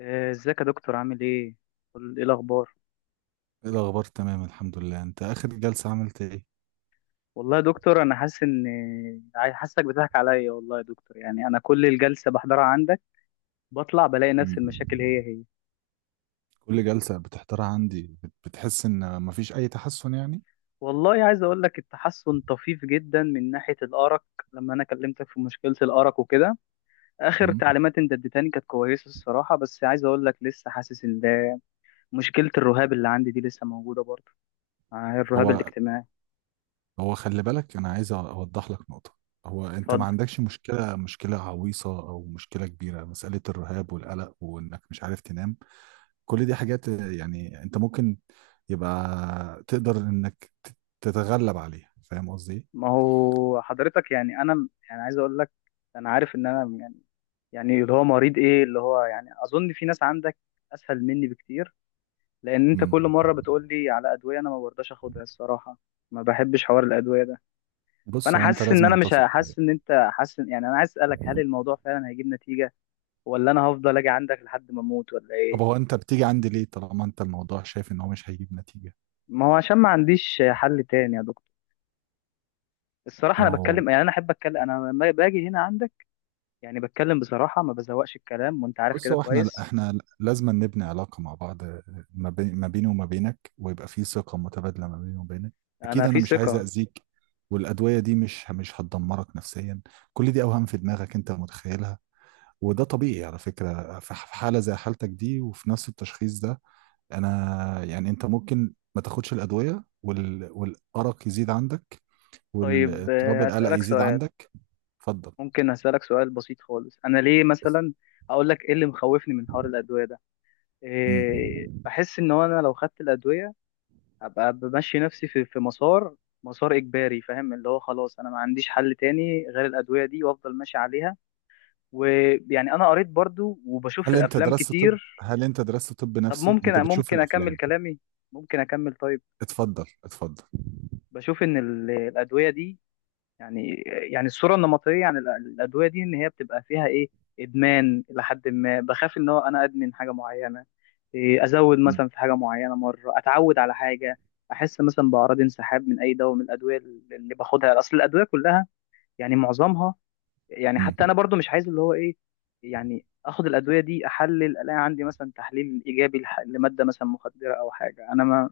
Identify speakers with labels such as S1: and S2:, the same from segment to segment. S1: إيه، ازيك يا دكتور؟ عامل ايه؟ ايه الاخبار؟
S2: ايه الاخبار، تمام، الحمد لله. انت اخر جلسة عملت ايه؟
S1: والله يا دكتور انا حاسس ان حاسسك بتضحك عليا. والله يا دكتور، يعني انا كل الجلسه بحضرها عندك بطلع بلاقي نفس
S2: مم.
S1: المشاكل هي هي.
S2: كل جلسة بتحضرها عندي بتحس ان مفيش اي تحسن يعني.
S1: والله عايز اقول لك، التحسن طفيف جدا من ناحيه الارق. لما انا كلمتك في مشكله الارق وكده، اخر
S2: مم.
S1: تعليمات انت اديتني كانت كويسه الصراحه، بس عايز اقول لك لسه حاسس ان ده. مشكله الرهاب اللي عندي دي لسه موجوده برضه. آه، الرهاب
S2: هو
S1: الاجتماعي.
S2: هو خلي بالك، انا عايز اوضح لك نقطة. هو انت ما
S1: اتفضل.
S2: عندكش مشكلة عويصة او مشكلة كبيرة، مسألة الرهاب والقلق وانك مش عارف تنام، كل دي حاجات يعني انت ممكن، يبقى تقدر انك تتغلب عليها. فاهم قصدي إيه؟
S1: ما هو حضرتك، يعني انا يعني عايز اقول لك، انا عارف ان انا يعني اللي هو مريض، ايه اللي هو يعني، اظن في ناس عندك اسهل مني بكتير. لان انت
S2: مم.
S1: كل مره بتقول لي على ادويه، انا ما برضاش اخدها الصراحه. ما بحبش حوار الادويه ده.
S2: بص
S1: فانا
S2: هو انت
S1: حاسس ان انا
S2: لازم
S1: مش
S2: تثق.
S1: ه- حاسس ان انت يعني انا عايز اسالك، هل الموضوع فعلا هيجيب نتيجه؟ ولا انا هفضل اجي عندك لحد ما اموت ولا
S2: طب
S1: ايه؟
S2: هو انت بتيجي عندي ليه طالما انت الموضوع شايف ان هو مش هيجيب نتيجة؟
S1: ما هو عشان ما عنديش حل تاني يا دكتور. الصراحه
S2: ما
S1: انا
S2: هو
S1: بتكلم، يعني انا احب اتكلم انا لما باجي هنا عندك. يعني بتكلم بصراحه، ما بزوقش الكلام، وانت عارف
S2: بص
S1: كده
S2: هو احنا
S1: كويس.
S2: احنا لازم نبني علاقة مع بعض، ما بيني وما بينك، ويبقى في ثقة متبادلة ما بيني وبينك. اكيد
S1: انا
S2: انا
S1: في
S2: مش عايز
S1: ثقه.
S2: اذيك. والادوية دي مش هتدمرك نفسيا. كل دي اوهام في دماغك انت متخيلها، وده طبيعي على فكرة، في حالة زي حالتك دي وفي نفس التشخيص ده. انا يعني انت ممكن ما تاخدش الادوية، والارق يزيد عندك،
S1: طيب،
S2: والاضطراب القلق
S1: اسالك
S2: يزيد
S1: سؤال.
S2: عندك. اتفضل.
S1: ممكن أسألك سؤال بسيط خالص؟ أنا ليه مثلا أقول لك إيه اللي مخوفني من حوار الأدوية ده؟
S2: مم.
S1: إيه، بحس إن هو أنا لو خدت الأدوية هبقى بمشي نفسي في مسار. مسار إجباري، فاهم؟ اللي هو خلاص أنا ما عنديش حل تاني غير الأدوية دي، وأفضل ماشي عليها. ويعني أنا قريت برضو، وبشوف في الأفلام كتير.
S2: هل انت درست طب
S1: طب
S2: نفسي؟
S1: ممكن
S2: انت بتشوف
S1: ممكن أكمل
S2: الافلام؟
S1: كلامي؟ ممكن أكمل؟ طيب.
S2: اتفضل، اتفضل.
S1: بشوف إن الأدوية دي يعني يعني الصورة النمطية عن الأدوية دي إن هي بتبقى فيها إيه؟ إدمان. إلى حد ما بخاف إن هو أنا أدمن حاجة معينة. إيه، أزود
S2: مم.
S1: مثلا في حاجة معينة، مرة أتعود على حاجة. أحس مثلا بأعراض انسحاب من أي دواء من الأدوية اللي باخدها، أصل الأدوية كلها يعني معظمها. يعني
S2: مم.
S1: حتى أنا برضو مش عايز اللي هو إيه، يعني آخد الأدوية دي أحلل ألاقي عندي مثلا تحليل إيجابي لمادة مثلا مخدرة أو حاجة. أنا ما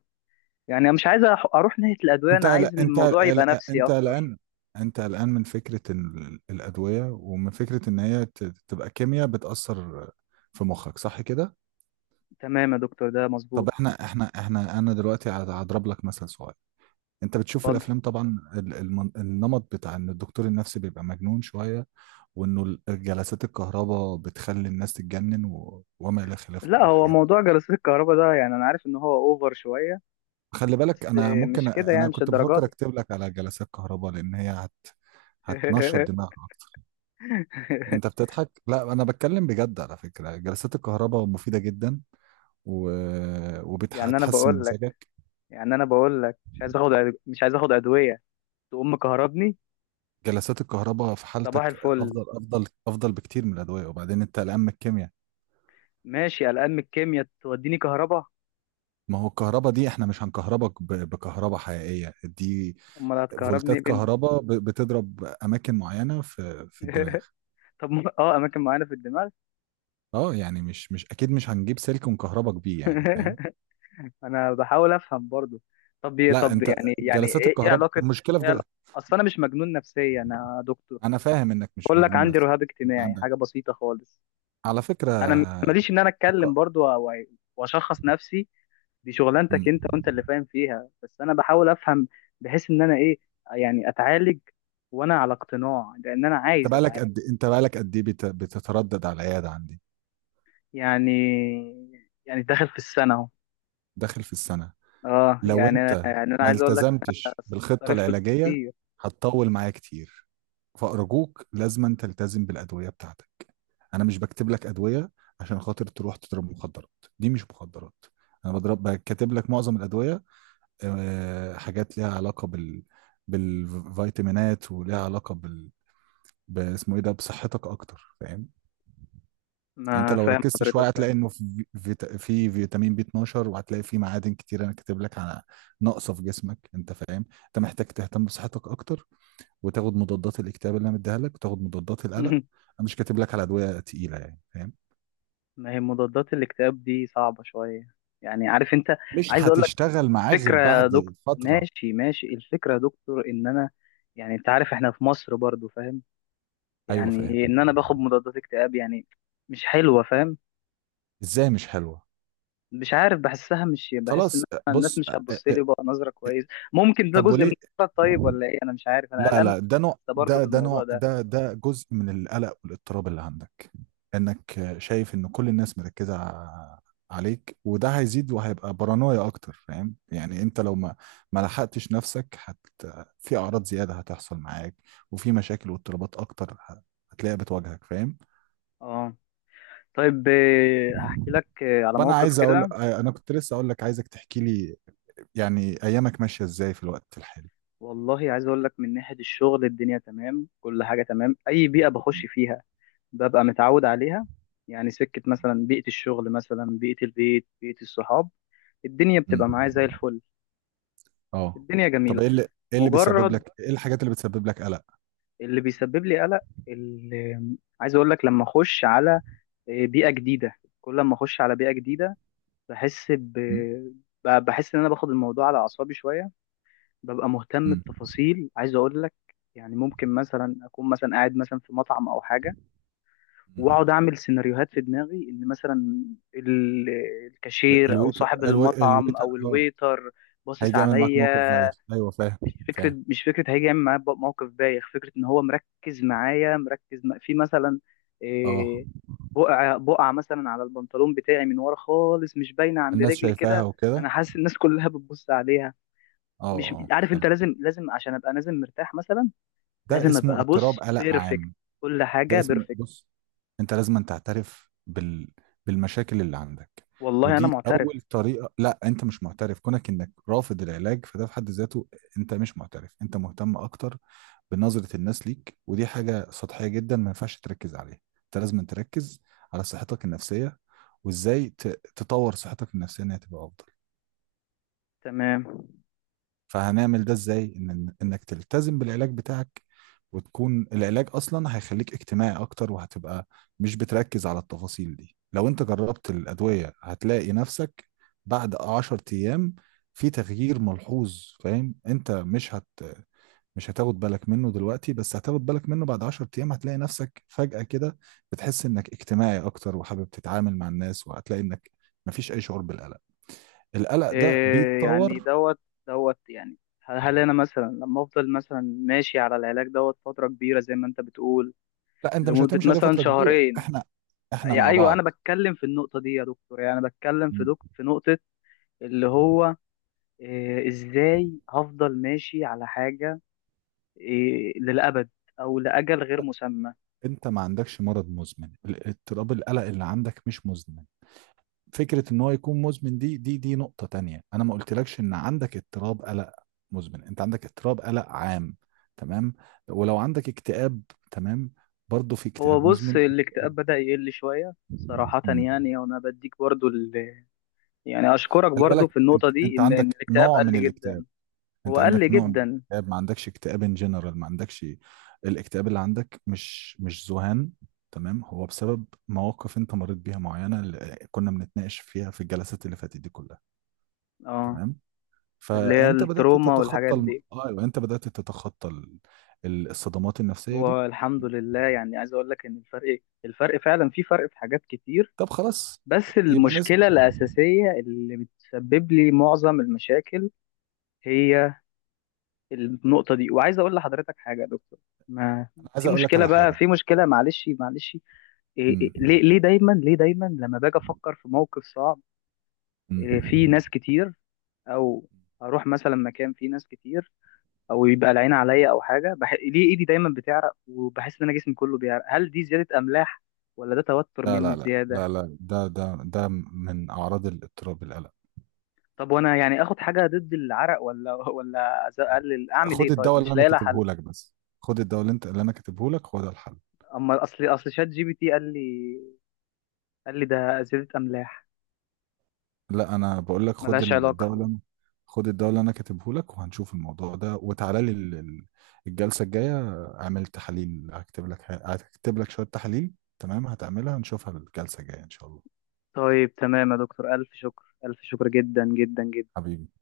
S1: يعني، أنا مش عايز أروح ناحية الأدوية، أنا عايز الموضوع يبقى نفسي
S2: انت
S1: أكتر.
S2: قلقان. انت قلقان من فكرة الأدوية، ومن فكرة ان هي تبقى كيمياء بتأثر في مخك، صح كده؟
S1: تمام يا دكتور، ده مظبوط.
S2: طب احنا احنا احنا انا دلوقتي هضرب لك مثل صغير. انت بتشوف
S1: اتفضل.
S2: الافلام طبعا، النمط بتاع ان الدكتور النفسي بيبقى مجنون شوية، وانه جلسات الكهرباء بتخلي الناس تتجنن وما الى خلافه
S1: لا،
S2: من
S1: هو
S2: الحاجات دي.
S1: موضوع جلسات الكهرباء ده يعني انا عارف ان هو اوفر شويه،
S2: خلي بالك،
S1: بس
S2: انا
S1: مش كده يعني،
S2: انا
S1: مش
S2: كنت
S1: الدرجه
S2: بفكر
S1: دي.
S2: اكتب لك على جلسات كهرباء لان هتنشط دماغك اكتر. انت بتضحك؟ لا انا بتكلم بجد، على فكرة جلسات الكهرباء مفيدة جدا، و...
S1: يعني انا
S2: وبتحسن
S1: بقول لك
S2: مزاجك.
S1: يعني انا بقول لك مش عايز اخد ادويه تقوم مكهربني.
S2: جلسات الكهرباء في
S1: صباح
S2: حالتك
S1: الفل.
S2: افضل افضل افضل بكتير من الادوية، وبعدين انت قلقان من الكيمياء.
S1: ماشي، قلقان من الكيمياء توديني كهرباء.
S2: ما هو الكهرباء دي احنا مش هنكهربك بكهرباء حقيقية، دي
S1: امال هتكهربني
S2: فولتات
S1: ايه بنت؟
S2: كهرباء بتضرب اماكن معينه في الدماغ.
S1: طب اماكن معينه في الدماغ.
S2: اه، يعني مش اكيد، مش هنجيب سلك كهرباء بيه يعني، فاهم.
S1: انا بحاول افهم برضو. طب،
S2: لا
S1: طب،
S2: انت
S1: يعني
S2: جلسات
S1: إيه
S2: الكهرباء
S1: علاقه؟
S2: المشكله في
S1: ايه
S2: جلسة.
S1: علاقه؟ اصل انا مش مجنون نفسيا، انا دكتور.
S2: انا فاهم انك مش
S1: بقول لك
S2: مجنون
S1: عندي
S2: نفسي.
S1: رهاب
S2: انت
S1: اجتماعي،
S2: عندك،
S1: حاجه بسيطه خالص.
S2: على فكره،
S1: انا ماليش ان انا اتكلم
S2: الك-
S1: برضو واشخص نفسي. دي
S2: م.
S1: شغلانتك انت، وانت اللي فاهم فيها، بس انا بحاول افهم. بحيث ان انا ايه، يعني اتعالج وانا على اقتناع، لان انا عايز اتعالج.
S2: انت بقالك قد ايه بتتردد على العياده عندي؟
S1: يعني يعني داخل في السنه اهو.
S2: داخل في السنه.
S1: اه،
S2: لو
S1: يعني انا
S2: انت
S1: يعني انا
S2: ما
S1: عايز اقول لك ان انا
S2: التزمتش بالخطه
S1: صارف في الفلوس
S2: العلاجيه
S1: كتير.
S2: هتطول معايا كتير، فأرجوك لازما تلتزم بالأدوية بتاعتك. انا مش بكتب لك ادويه عشان خاطر تروح تضرب مخدرات، دي مش مخدرات. انا بكتب لك معظم الادويه، حاجات ليها علاقه بالفيتامينات، وليها علاقه باسمه ايه ده، بصحتك اكتر، فاهم. انت
S1: ما
S2: لو
S1: فاهم
S2: ركزت
S1: حضرتك
S2: شويه
S1: فاهم.
S2: هتلاقي انه في فيتامين بي 12، وهتلاقي في معادن كتير انا كاتب لك على ناقصه في جسمك، انت فاهم، انت محتاج تهتم بصحتك اكتر، وتاخد مضادات الاكتئاب اللي انا مديها لك وتاخد مضادات القلق. انا مش كاتب لك على ادويه تقيله يعني، فاهم.
S1: ما هي مضادات الاكتئاب دي صعبه شويه، يعني عارف انت.
S2: مش
S1: عايز اقول
S2: هتشتغل معاه غير
S1: فكرة يا دكتور.
S2: بعد فترة.
S1: ماشي، ماشي، الفكرة يا دكتور ان انا، يعني انت عارف احنا في مصر برضو، فاهم؟
S2: ايوه،
S1: يعني
S2: فاهم.
S1: إيه ان انا باخد مضادات اكتئاب يعني؟ مش حلوة، فاهم؟
S2: ازاي مش حلوة؟
S1: مش عارف، بحسها، مش بحس ان
S2: خلاص،
S1: أنا الناس
S2: بص
S1: مش هتبص لي بقى نظرة كويس. ممكن ده
S2: طب
S1: جزء من
S2: وليه؟
S1: الفكرة، طيب، ولا ايه؟ انا مش عارف، انا
S2: لا،
S1: قلقان.
S2: لا، ده نوع
S1: ده برضه
S2: ده
S1: في
S2: ده
S1: الموضوع
S2: نوع
S1: ده.
S2: ده ده جزء من القلق والاضطراب اللي عندك، انك شايف ان كل الناس مركزة عليك، وده هيزيد وهيبقى بارانويا اكتر، فاهم. يعني انت لو ما لحقتش نفسك في اعراض زيادة هتحصل معاك، وفي مشاكل واضطرابات اكتر هتلاقيها بتواجهك.
S1: اه. طيب، هحكي
S2: فاهم.
S1: لك على
S2: طب
S1: موقف كده.
S2: انا كنت لسه اقول لك عايزك تحكي لي، يعني ايامك ماشيه ازاي في الوقت الحالي؟
S1: والله عايز اقول لك، من ناحية الشغل الدنيا تمام، كل حاجة تمام. اي بيئة بخش فيها ببقى متعود عليها، يعني سكة مثلا، بيئة الشغل مثلا، بيئة البيت، بيئة الصحاب، الدنيا
S2: امم،
S1: بتبقى معايا زي الفل.
S2: اه.
S1: الدنيا
S2: طب
S1: جميلة. مجرد،
S2: ايه الحاجات اللي بتسبب لك قلق؟
S1: اللي بيسبب لي قلق، اللي، عايز اقول لك لما اخش على بيئة جديدة. كل ما اخش على بيئة جديدة بحس ب...
S2: امم.
S1: بحس ان انا باخد الموضوع على اعصابي شوية. ببقى مهتم
S2: امم.
S1: بتفاصيل، عايز اقول لك، يعني ممكن مثلا اكون مثلا قاعد مثلا في مطعم او حاجة،
S2: أمم.
S1: واقعد اعمل سيناريوهات في دماغي ان مثلا ال- الكاشير او صاحب المطعم
S2: الويتر،
S1: او
S2: اه.
S1: الويتر باصص
S2: هيجي يعمل معاك موقف
S1: عليا.
S2: زيك، ايوه، فاهم.
S1: مش فكره
S2: فاهم.
S1: مش فكره هيجي يعمل معايا موقف بايخ، فكره ان هو مركز معايا، مركز في مثلا
S2: اه،
S1: إيه، بقعه بقعه مثلا على البنطلون بتاعي من ورا خالص، مش باينه عند
S2: الناس
S1: رجلي
S2: شايفاها
S1: كده،
S2: وكده.
S1: انا حاسس الناس كلها بتبص عليها.
S2: اه،
S1: مش
S2: اه،
S1: عارف، انت
S2: فاهم.
S1: لازم، لازم عشان ابقى نازل مرتاح مثلا،
S2: ده
S1: لازم
S2: اسمه
S1: ابقى
S2: اضطراب
S1: بص
S2: قلق
S1: بيرفكت،
S2: عام.
S1: كل
S2: ده
S1: حاجه
S2: اسمه
S1: بيرفكت.
S2: بص، انت لازم أن تعترف بالمشاكل اللي عندك.
S1: والله انا
S2: ودي
S1: معترف.
S2: اول طريقه، لا انت مش معترف، كونك انك رافض العلاج فده في حد ذاته. انت مش معترف، انت مهتم اكتر بنظره الناس ليك، ودي حاجه سطحيه جدا ما ينفعش تركز عليها، انت لازم أن تركز على صحتك النفسيه، وازاي ت... تطور صحتك النفسيه انها تبقى افضل.
S1: تمام.
S2: فهنعمل ده ازاي؟ ان انك تلتزم بالعلاج بتاعك، وتكون العلاج اصلا هيخليك اجتماعي اكتر، وهتبقى مش بتركز على التفاصيل دي. لو انت جربت الادوية هتلاقي نفسك بعد 10 ايام في تغيير ملحوظ، فاهم. انت مش هتاخد بالك منه دلوقتي، بس هتاخد بالك منه بعد 10 ايام، هتلاقي نفسك فجأة كده بتحس انك اجتماعي اكتر وحابب تتعامل مع الناس، وهتلاقي انك مفيش اي شعور بالقلق. القلق ده
S1: إيه يعني
S2: بيتطور.
S1: دوت؟ دوت يعني، هل انا مثلا لما افضل مثلا ماشي على العلاج دوت فتره كبيره زي ما انت بتقول،
S2: لا انت مش
S1: لمده
S2: هتمشي عليه
S1: مثلا
S2: فتره كبيره،
S1: شهرين؟
S2: احنا
S1: يا
S2: مع
S1: ايوه، انا
S2: بعض.
S1: بتكلم في النقطه دي يا دكتور، يعني انا بتكلم في دك
S2: م-
S1: في نقطه، اللي هو إيه، ازاي هفضل ماشي على حاجه إيه للابد او لاجل غير مسمى؟
S2: انت ما عندكش مرض مزمن، اضطراب القلق اللي عندك مش مزمن. فكره ان هو يكون مزمن دي نقطه تانية، انا ما قلتلكش ان عندك اضطراب قلق مزمن، انت عندك اضطراب قلق عام. تمام. ولو عندك اكتئاب، تمام، برضه في
S1: هو
S2: اكتئاب
S1: بص،
S2: مزمن.
S1: الاكتئاب بدا يقل شويه صراحه،
S2: مم.
S1: يعني وانا بديك برضو يعني اشكرك
S2: خلي
S1: برضو
S2: بالك،
S1: في النقطه
S2: انت
S1: دي
S2: انت
S1: إن
S2: عندك
S1: الاكتئاب
S2: نوع من
S1: قل
S2: الاكتئاب.
S1: جدا.
S2: انت
S1: هو قل
S2: عندك نوع من
S1: جدا.
S2: الاكتئاب، ما عندكش اكتئاب ان جنرال، ما عندكش، الاكتئاب اللي عندك مش ذهان. تمام. هو بسبب مواقف انت مريت بيها معينه، اللي كنا بنتناقش فيها في الجلسات اللي فاتت دي كلها.
S1: اه.
S2: تمام.
S1: اللي هي
S2: فانت بدات
S1: التروما
S2: تتخطى
S1: والحاجات دي.
S2: ايوه انت بدات تتخطى الصدمات النفسيه دي.
S1: والحمد لله، يعني عايز اقول لك ان الفرق فعلا في فرق في حاجات كتير.
S2: طب خلاص،
S1: بس
S2: يبقى نسمع.
S1: المشكلة الأساسية اللي بتسبب لي معظم المشاكل هي النقطة دي، وعايز اقول لحضرتك حاجة يا دكتور. ما،
S2: انا عايز
S1: في
S2: اقول لك
S1: مشكلة
S2: على
S1: بقى،
S2: حاجه.
S1: في مشكلة، معلش، معلش، إيه
S2: امم.
S1: ليه دايما لما باجي افكر في موقف صعب،
S2: امم.
S1: إيه، في ناس كتير، او اروح مثلا مكان فيه ناس كتير، او يبقى العين عليا او حاجه، ليه ايدي دايما بتعرق وبحس ان انا جسمي كله بيعرق؟ هل دي زياده املاح ولا ده توتر
S2: لا،
S1: مني
S2: لا، لا، لا،
S1: زياده؟
S2: لا، ده من اعراض الاضطراب القلق.
S1: طب وانا يعني اخد حاجه ضد العرق، ولا ولا اقلل، اعمل ايه
S2: خد
S1: طيب؟
S2: الدواء اللي
S1: مش
S2: انا
S1: لاقي لها حل.
S2: كاتبه لك بس. خد الدواء اللي انا كاتبه لك، هو ده الحل.
S1: اما اصل شات GPT قال لي ده زياده املاح.
S2: لا، انا بقول لك
S1: ملهاش علاقه.
S2: خد الدواء اللي انا كاتبه لك، وهنشوف الموضوع ده، وتعالى لي الجلسه الجايه، اعمل تحاليل، هكتب لك شويه تحاليل، تمام، هتعملها نشوفها الجلسه الجايه ان شاء الله.
S1: طيب تمام يا دكتور، الف شكر، الف شكر جدا جدا جدا.
S2: حبيبي.